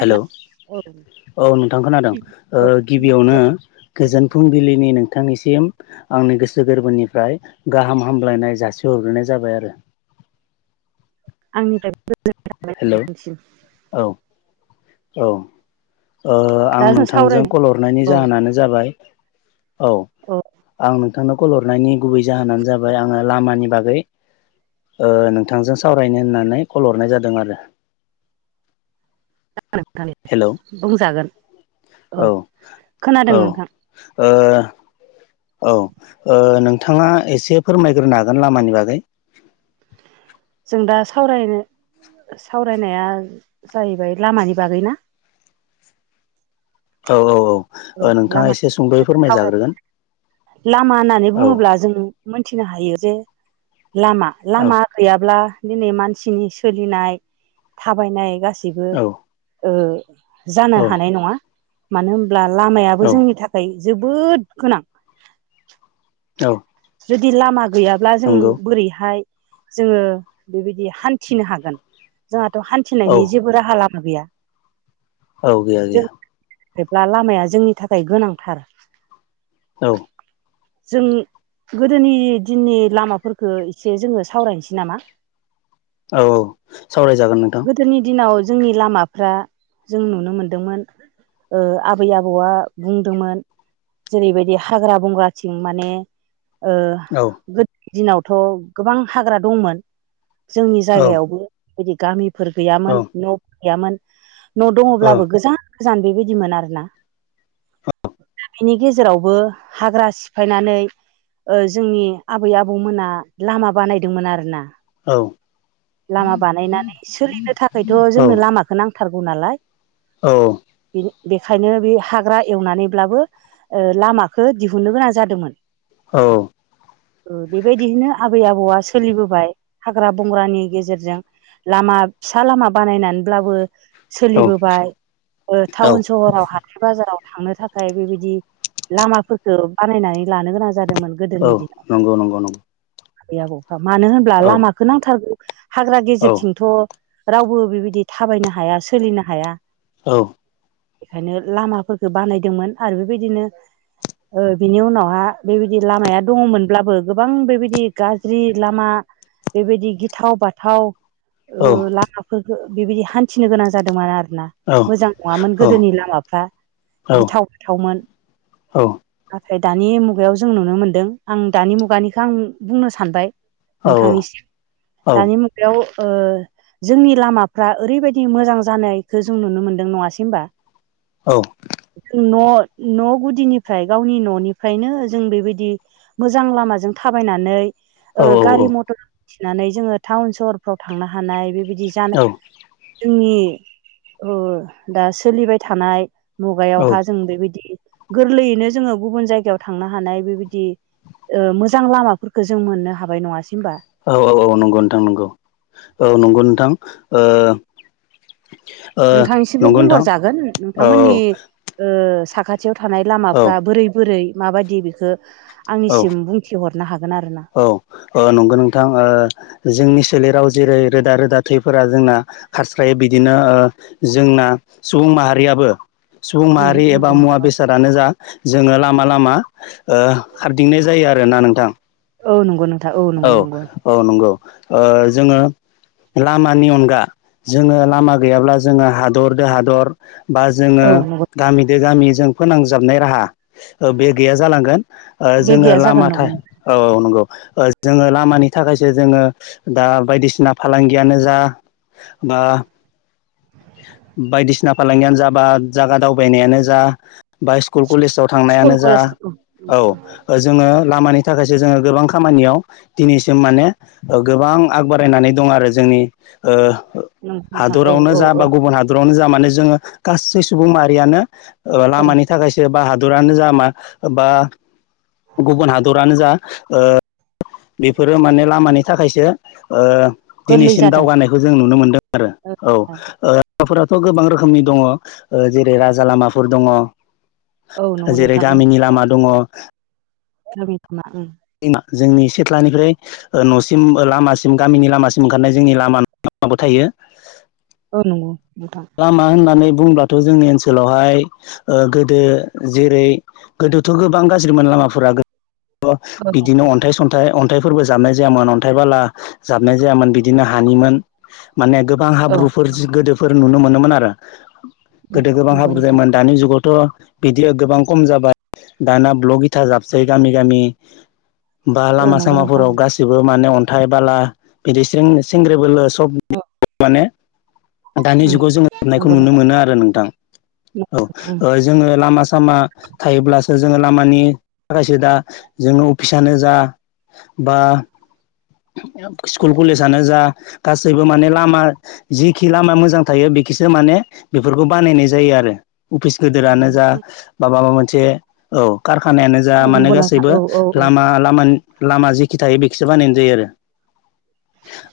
Hello औ नोंथां खोनादों ओ औ गिबि गिबियावनो औ दे गोजोन फुंबिलिनि नोंथांनिसिम आंनि गोसो गोरबोनिफ्राय गाहाम हामलायनाय जासिहरग्रोनाय जाबाय आरो। [inaudible] आंनिफ्राय [unintelligible] हेलौ गोजोनसिम औ औ ओ आं दा जों नोंथांजों सावरायनो कल हरनायनि औ जाहोनानो जाबाय औ आं नोंथांखौ कल हरनायनि गुबै जाहोनानो जाबाय आङो लामानि बागै ओ नोंथांजों सावरायनो होननानै कल हरनाय जादों आरो। हेलौ [unintelligible] बुंजागोन औ खोनादों औ नोंथां ओ औ ओ नोंथाङा एसे फोरमायग्रोनो हागोन लामानि बागै? जों दा सावरायनो सावरायनाया जाहैबाय लामानि बागै ना। औ औ औ औ ओ नोंथाङा लामा एसे सुंद'यै फोरमायजाग्रोगोन। लामा होननानै औ बुङोब्ला जों मोनथिनो हायो जे लामा औ लामा गैयाब्ला दिनै मानसिनि सोलिनाय थाबायनाय गास सिबो औ ओ जानो औ हानाय नङा मानो होम ब्ला लामायाबो औ जोंनि थाखाय जोबोद गोनां। औ जुदि लामा गैयाब्ला जों नंगौ बोरैहाय जोङो बेबायदि हान्थिनो हागोन। जोंहाथ' हान्थिनायनि औ जेबो राहा लाम मा गैया। औ गैया जों गैया। जेब्ला लामाया जोंनि थाखाय गोनांथार। औ जों गोदोनि दिननि लामाफोरखो एसे जोङो सावरायनोसै नामा। औ औ सावरायजागोन नोंथां। गोदोनि दिनाव जोंनि लामाफ्रा जों नुनो मोनदोंमोन ओ आबै आबौआ बुंदोंमोन जेरैबायदि हाग्रा बंग्राथिं माने ओ औ गोद दिनावथ' गोबां हाग्रा दंमोन। जोंनि औ जायगायावबो बिदि गामिफोर औ गैयामोन न' गैयामोन। न' औ दङब्लाबो गोजान गोजान बेबायदिमोन आरोना। दा बेनि गेजेरावबो हाग्रा सिफायनानै ओ जोंनि आबै आबौमोना लामा बानायदोंमोन आरो ना। औ लामा बानायनानै सोलिनो थाखायथ' जोंनो लामाखौ नां थारगौ नालाय। औ बेखायनो बे हाग्रा एवनानैब्लाबो ओ लामाखो दिहुननो गोनां जादोंमोन। औ ओ बेबायदिनो आबै आबौआ सोलिबोबाय हाग्रा बंग्रानि गेजेरजों लामा फिसा लामा बानायनानैब्लाबो सोलिबोबाय ओ औ टाउन सहराव हाथाय बाजाराव थांनो थाखाय बेबायदि लामाफोरखो बानायनानै लानो गोनां दोंमोन औ गोदोनि दिनाव। नंगौ नंगौ नंगौ आबै आबौफ्रा मानो होमब्ला औ लामाखौ नांथारगौ हाग्रा औ गेजेरथिंथ' रावबो बेबायदि थाबायनो हाया सोलिनो हाया। औ बेखायनो लामाफोरखो बानायदोंमोन आरो बेबायदिनो ओ बिनि उनावहा बेबायदि लामाया दङमोनब्लाबो गोबां बेबायदि गाज्रि लामा बेबायदि गिथाव बाथाव औ ओ लामाफोरखो बेबायदि हान्थिनो गोनां जादोंमोन आरो ना मोजां नङामोन गोदोनि लामाफ्रा औ गिथाव बाथावमोन। औ दानि मुगायाव जों नुनो मोन्दों आं दानि मुगानिखो आं बुंनो सानबाय नोंथांनिसिम दानि मुगायाव ओ जोंनि लामाफ्रा ओरैबायदि मोजां जानायखो जों नुनो मोनदों नङासै होनबा। जों न' न' गुदिनिफ्राय गावनि न'निफ्रायनो जों बेबायदि मोजां लामाजों थाबायनानै ओ गारि मथर थिनानै जोङो टाउन सहरफ्राव थांनो हानाय बेबायदि जानो जोंनि ओ दा सोलिबाय थानाय मुगायावहा जों बेबायदि गोरलैयैनो जोङो गुबुन जायगायाव थां थांनो हानाय बेबायदि ओ मोजां लामाफोरखौ जों मोननो हाबाय नङासै होमबा औ औ औ नंगौ नोंथां नंगौ औ नंगौ नोंथां ओ ओ नोंथांनिसिबो नंगौ नोंथां बुंहरजागोन औ नोंथांमोननि ओ सा खाथियाव थानाय औ लामाफ्रा बोरै बोरै माबायदि बेखौ औ औ आंनिसिम बुंथिहरनो हागोन आरो ना औ ओ नंगौ नोंथां ओ जोंनि सोलेराव जेरै रोदा रोदा थैफोरा जोंना खारस्रायो बिदिनो ओ जोंना सुबुं माहारिआबो सुबुं उम माहारि एबा नंगौ मुवा नोंथां औ बेसादानो जा जोङो लामा लामा लामा ओ हारदिंनाय जायो आरोना नोंथां औ नंगौ नों औ औ नंगौ ओ जोङो लामानि अनगा जोङो लामा गैयाब्ला जोङो हादर दो हादर बा जोङो औ नंगौ गामिदो गामि जों फोनांजाबनाय राहा बे गैया जालांगोन ओ बे जोङो गैया जागोन लामा था नंगौ औ औ नंगौ ओ जोङो लामानि थाखाय जोङो दा बायदिसिना फालांगियानो जा बा बायदिसिना फालांगियानो जा बा जायागा दावबायनायानो जा बा स्कुल कलेजाव स्कुल थांनायानो जा कलेज औ औ जोङो लामानि थाखायसो जोङो गोबां खामानियाव दिनैसिम माने गोबां आग बारायनानै दं आरो जोंनि ओ नंगौ नोंथां औ हादरावनो औ जा औ बा गुबुन हादरावनो जा माने जोङो गासै सुबुं माहारियानो ओ औ लामानि थाखायसो बा हादरानो जा मा बा गुबुन हादरानो जा ओ बेफोरो माने लामानि थाखायसो ओ गोरलै दिनैसिम जादों दावगानायखौ जों नुनो मोनदों आरो औ ओ थ' गोबां रोखोमनि दङ ओ जेरै राजा लामाफोर दङ औ नंगौ जेरै गामिनि लामा दङ समिखना ओम जोंनि सिथ्लानिफ्राय ओ न'सिम लामासिम गामिनि लामासिम ओंखारनाय जोंनि लामा न' माबा थायो औ नोंगौ लामा होननानै बुंब्लाथ' जोंनि ओनसोलावहाय ओ गोदो जेरै गोदोथ' गोबां गाज्रिमोन लामाफोरा बिदिनो अन्थाइ सन्थाइ अन अन्थाइफोरबो जाबनाय जायामोन अन्थाइ बाला जाबनाय जायामोन बिदिनो हानिमोन माने गोबां औ हाब्रुफोर गोदोफोर नुनो मोनोमोन आरो गोदो गोबां नंगौ हाब्रु नोंथां जायोन दानि जुगाव थ' बिदि गोबां खम जाबाय दाना ब्लग इथा जाबसै गामि गामि बा औ लामा नंगौ नोंथां सामाफोराव गासिबो माने अन अन्थाय बाला बिदि सिं सेंग्रेबोल सब औ माने दानि जुगाव जोङो जोबनायखौ नंगौ नुनो नोंथां मोनो आरो नोंथां ओं औ नोंथां जोङो लामा सामा थायोब्लासो जोङो लामानि थाखायसो दा जोङो अफिसानो जा बा स्कुल कलेजानो जा गासैबो माने लामा जिखि लामा मोजां थायो बेखिसो माने बे बानायनाय जायो आरो अफिस गोदोरानो जा बा माबा मोनसे ओ खारखाना खानायानो जा औ मानोे नंगौ नोंथां गासैबो औ औ लामा लामानि लामा जेखि थायो बेखिसो बानायनाय जायो आरो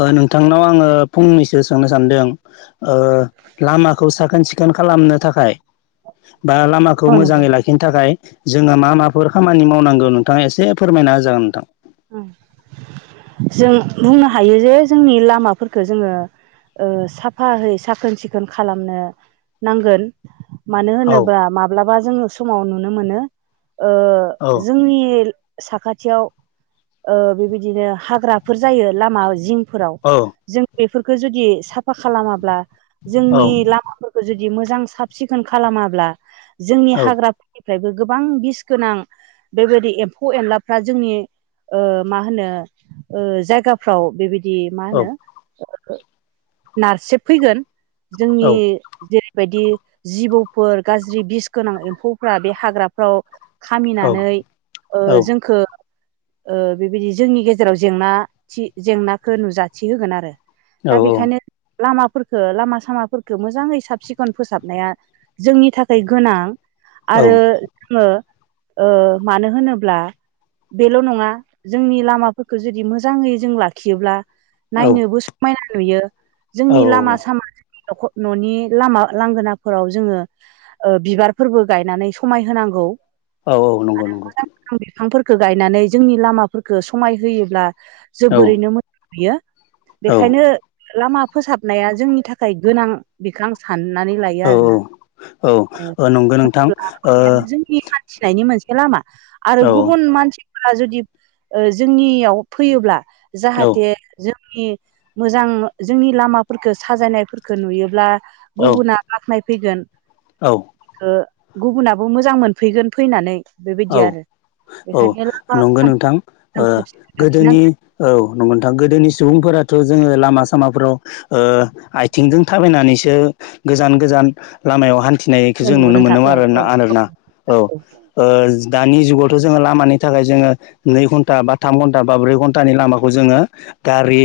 ओ नोंथांनाव आङो फंनैसो सोंनो सानदों ओ लामाखौ साखोन सिखोन खालामनो थाखाय बा लामाखौ औ नंगौ मोजाङै लाखिनो थाखाय जोङो मा माफोर खामानि मावनांगौ नोंथाङा एसे फोरमायना होजागोन नोंथां। जों बुंनो हायो जे जोंनि लामाफोरखो जोङो ओ साफाहै साखोन सिखोन खालामनो नांगोन। मानो औ होनोबा माब्लाबा जोङो समाव नुनो मोनो ओ औ जोंनि साखाथियाव ओ बेबायदिनो हाग्राफोर जायो लामा जिंफोराव औ जों बे फोरखो जुदि साफा खालामाब्ला औ जोंनि लामाफोरखौ जु दि मोजां साब सिखोन खालामाब्ला जोंनि औ हाग्रा फोरनि फ्रायबो गोबां बिस गोनां बेबायदि एम्फौ एनलाफ्रा जोंनि ओ मा होनो ओ जायगाफ्राव बेबायदि मा औ होनो ओ नारसेब फैगोन औ जोंनि जेरै बायदि जिबौफोर गाज्रि बिस गोनां एम्फौफ्रा बे हाग्राफ्राव औ खामिनानै ओ जोंखो ओ बेबायदि जोंनि गेजेराव जेंना थि जेंनाखौ नुजाथि होगोन आरो दा बेखायनो लामाफोरखो लामा-सामाफोरखो मोजाङै साब सिखन फोसाबनाया जोंनि थाखाय गोनां। आरो जोङो मानो ओ होनोब्ला बेल' नङा जोंनि लामाफोरखो जुदि मोजाङै जों लाखियोब्ला नायनोबो समायना नुयो। औ जोंनि लामा सामाजों नख'-न'नि लामा लांगोनाफोराव जोङो ओ बिबारफोरबो गायनानै समाय होनांगौ। औ औ नंगौ नंगौ। बिफांफोरखो गायनानै जोंनि लामाफोरखो समाय होयोब्ला औ जोबोरैनो मोजां नुयो। औ बेखायनो लामा फोसाबनाया जोंनि थाखाय गोनां बेखो आं सा ननानै लायो औ आरोना। औ ओ औ नंगौ नोंथां होनब्ला जोंनि हा न्थिनायनि मोनसे लामा आरो ओ गुबुन मानसिफोरा जुदि ओ जोंनियाव फैयोब्ला औ जाहाथे जों नि मोजां जोंनि लामाफोरखो साजायनायफोरखो नुयोब्ला औ गुबुना बाख्नायफैगोन औ बेखो गुबुनाबो मोजां मोनफैगोन फैनानै। बेबायदि औ आरो औ। बेखायनो लामा नंगौ नोंथां ओ आं साबसिन गोदोनि लाखिनांगोन औ नंगौ नोंथां गोदोनि सुबुंफोरा थ' जोङो लामा सामाफोराव ओ आथिंजों थाबायनानैसो गोजान गोजान लामायाव हान्थिनायखौ जों नंगौ नुनो नोंथां मोनोमोन औ औ आरोना आरोना औ दानि जुगावथ' जोङो लामानि थाखाय जोङो नै घन्टा बा थाम घन्टा बा ब्रै घन्टानि लामाखौ जोङो गारि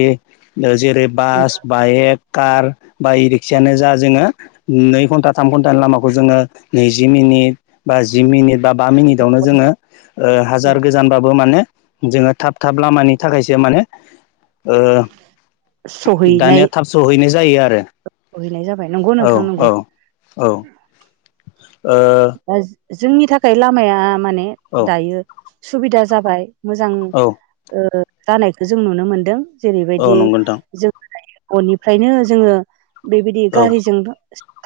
जेरै- नंगौ बास, बाइक, कार बा इ रिक्सायानो जा जोङो नै घन्टा थाम घन्टानि लामाखौ जोङो नैजि मिनिट बा जि मिनिट बा बा मिनिटआवनो जोङो उम हाजार गोजानबाबो माने जोङो थाब थाब लामानि थाखायसो माने ओ सहैनाय दानिया थाब सहैनाय जायो आरो। सहैनाय जाबाय नंगौ औ नोंथां नंगौ औ औ। जोंनि थाखाय लामाया माने ओ दायो सुबिदा जाबाय, मोजां औ जानायखौ जों नुनो मोनदों औ जेरैबायदि नंगौ नोंथां जों ननिफ्रायनो जोङो बेबायदि औ गारिजों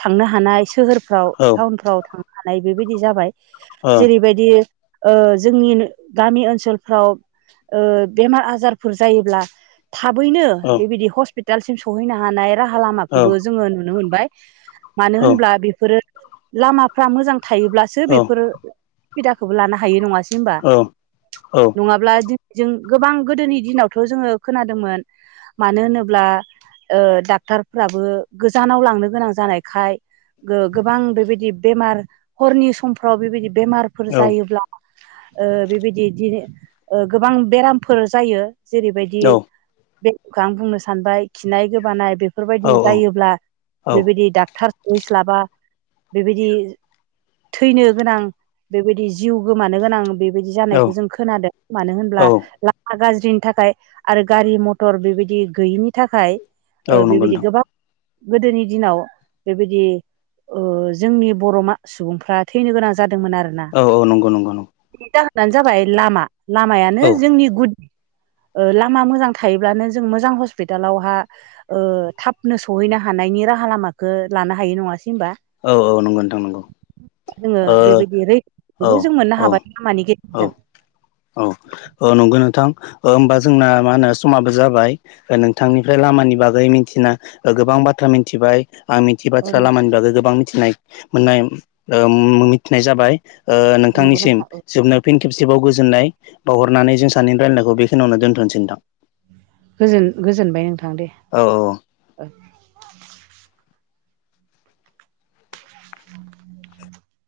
थांनो हानाय सोहोर फ्राव औ ओ टाउनफ्राव थांनो हानाय बेबायदि जाबाय, औ जेरैबायदि ओ जोंनि गामि ओनसोलफ्राव ओ बेमार आजारफोर जायोब्ला थाबैनो औ बेबायदि हस्पितालसिम सहैनो हानाय राहा औ लामाखोबो जोङो नुनो मोनबाय। मानो औ होनब्ला बेफोरो लामाफ्रा मोजां थायोब्लासो औ बेफोरो सुबिदाखौबो लानो हायो नङासै होमबा नङाब्ला जों गोबां गोदोनि दिनावथ' जोङो खोनादोंमोन मानो होनोब्ला डाक्टरफ्राबो गोजानाव लांनो गोनां जानायखाय गो गोबां बेबायदि बेमार हरनि समफ्राव बेबायदि बेमारफोर जायोब्ला ओ बेबायदि इदिनो ओ गोबां बेरामफोर जायो जेरैबायदि बेरामखौ आं बुंनो सानबाय खिनाय गोबानाय बे बेफोरबायदि जायोब्ला बेबायदि डाक्टार स'हैस्लाबा बेबायदि दि थैनो गोनां बेबायदि जिउ गोमानो गोनां बे बिदि जानायखौ जों खोनादों मानो होनोब्ला लामा गाज्रि ज्रिनि थाखाय आरो गारि मटर बेबायदि गैयिनि थाखाय ओ नंगौ बेबायदि नोंथां गोबां गोदोनि दिनाव बेबायदि ओह जोंनि बर' मा-सुबुंफ्रा थैनो गोनां जादों दोंमोन आरोना औ औ नंगौ नंगौ नंगौ बेनि जाहोनानो जाबाय लामा औ लामायानो जोंनि गुद [inaudible] ओह लामा मोजां थायोब्लानो जों मोजां हस्पिटालावहा ओह थाबनो सहैनो हानायनि राहा लामाखो लानो हायो नङासै होनबा औ औ नंगौ नोंथां नंगौ जोङो ओ बेबायदि औ रैखाखौबो जों मोननो औ हाबाय लामानि औ गेजेरजों औ औ नंगौ नोंथां ओह होमबा जोंना मा होनो समाबो जाबाय नोंथांनिफ्राय लामानि बागै मिथिना गोबां बाथ्रा मिथिबाय आं मिथियै औ बाथ्रा लामानि बागै गोबां मिथिनाय मोननाय ओह मो-मिथिनाय जाबाय ओह नंगौ नोंथांनिसिम नोंथां औ जोबनायाव फिन खेब खेबसेबाव गोजोननाय बावहरनानै जों सानैनिनो रायलायनायखौ बेखिनियावनो दोनथ'नोसै नोंथां गोजोन-गोजोनबाय नोंथां दे औ औ [inaudible]